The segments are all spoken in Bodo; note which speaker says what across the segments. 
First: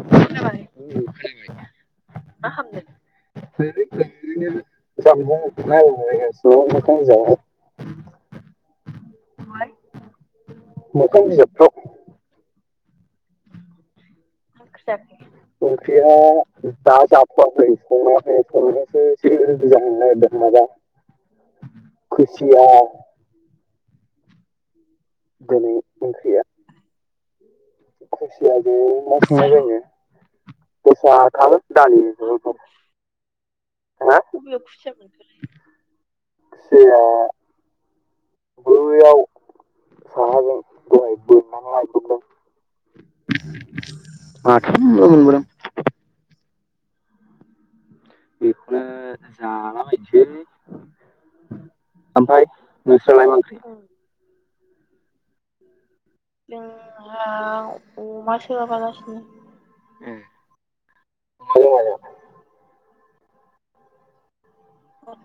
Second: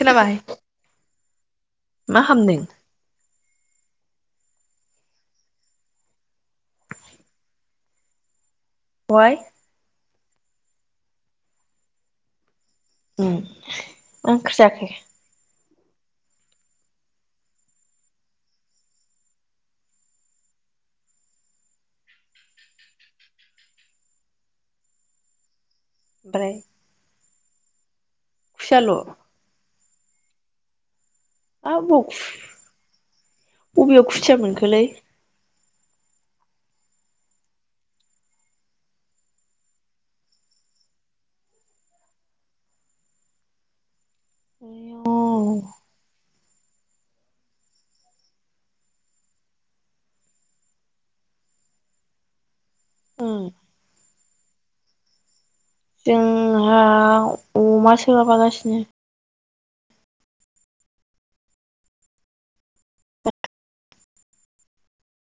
Speaker 1: खोनाबाय?
Speaker 2: मा खामदों? [unintelligible]
Speaker 1: हवाय
Speaker 2: मोखां बिजाबफ्राव
Speaker 1: उम मा ओख्रै जाखो?
Speaker 2: ओंख्रिया दा जाथ'वाखै संनायाखै संनायासो एसे रो जाहनो नागिरदों माबा
Speaker 1: [inaudible]
Speaker 2: खुसिया दोनै
Speaker 1: ओमफ्राय
Speaker 2: खुसेयाजो
Speaker 1: खुसियाल'
Speaker 2: मा
Speaker 1: हाब
Speaker 2: संनाय जायो दसा
Speaker 1: अबाव अबेयाव
Speaker 2: [unintelligible]
Speaker 1: खुसिया मोनखोलै
Speaker 2: खुसिया बोयाव साहाजों दहाय बोनो आं लायब्रबदों माथाम ल
Speaker 1: आयौ
Speaker 2: मोनबोदों बेखौनो जालाबायसै ओमफ्राय नोंहालाय मा
Speaker 1: ओं
Speaker 2: एंख्रै?
Speaker 1: जोंहा अमा सोलाबागासिनो
Speaker 2: ओम अमाजों माजों? औ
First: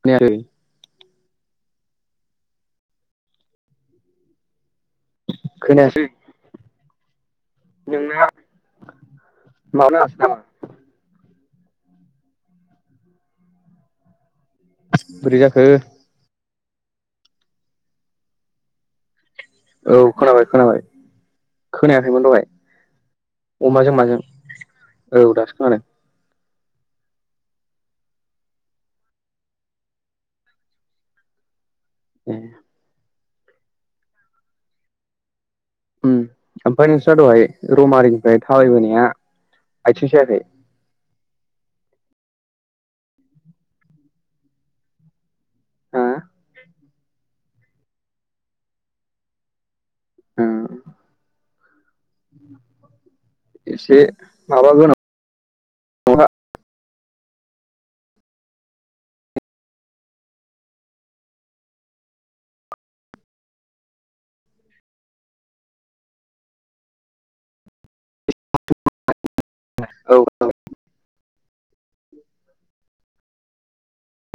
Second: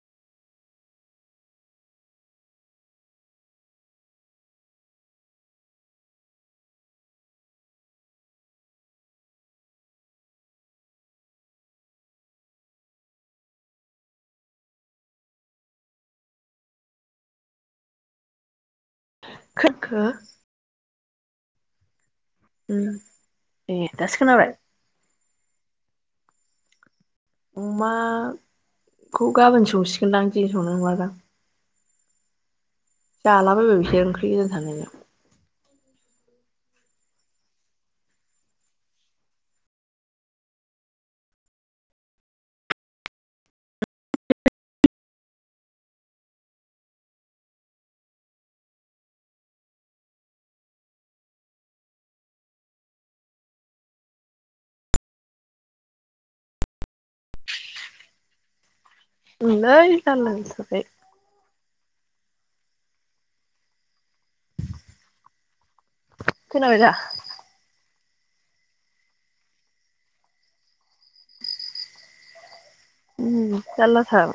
Speaker 2: खोनायाखै खोनायासै नोंना माबा नाङासै नामा‌? बोरै जाखो? औ
Speaker 1: खोनाखो
Speaker 2: खोनाबाय खोनाबाय खोनायाखै खैमोन दहाय
Speaker 1: उम ए
Speaker 2: अमाजों
Speaker 1: दासो
Speaker 2: माजों
Speaker 1: खोनाबाय
Speaker 2: औ दासो खोनादों
Speaker 1: अमाखौ गाबोन सौसिगोनदां दिनै संनांलादां
Speaker 2: ए
Speaker 1: जालाबाबाय बिसोर ओंख्रि गोजां थानायजों
Speaker 2: उम ओमफ्राय नोंस्रा दहाय रमारिनिफ्राय थाबायबोनाया आयथिं सायाखै? हा ओ एसे माबागोनां
Speaker 1: ओंलै जाला जाथारबाय खोनाबाय दा?
Speaker 2: औ औ
Speaker 1: उम जाला थार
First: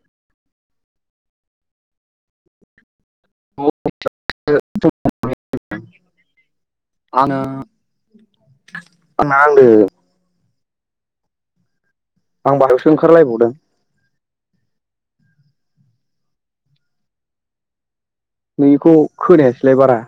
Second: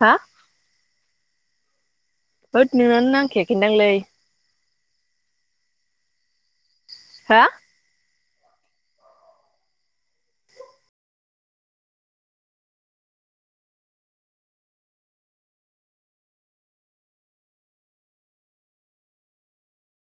Speaker 1: हा होद नोंनानो नांखायाखै दांलै
Speaker 2: [inaudible] आंना
Speaker 1: हा
Speaker 2: नांदो आं बायहेरावसो ओंखारलायबावदों नोंनीखौ खोनायासैलाय बारा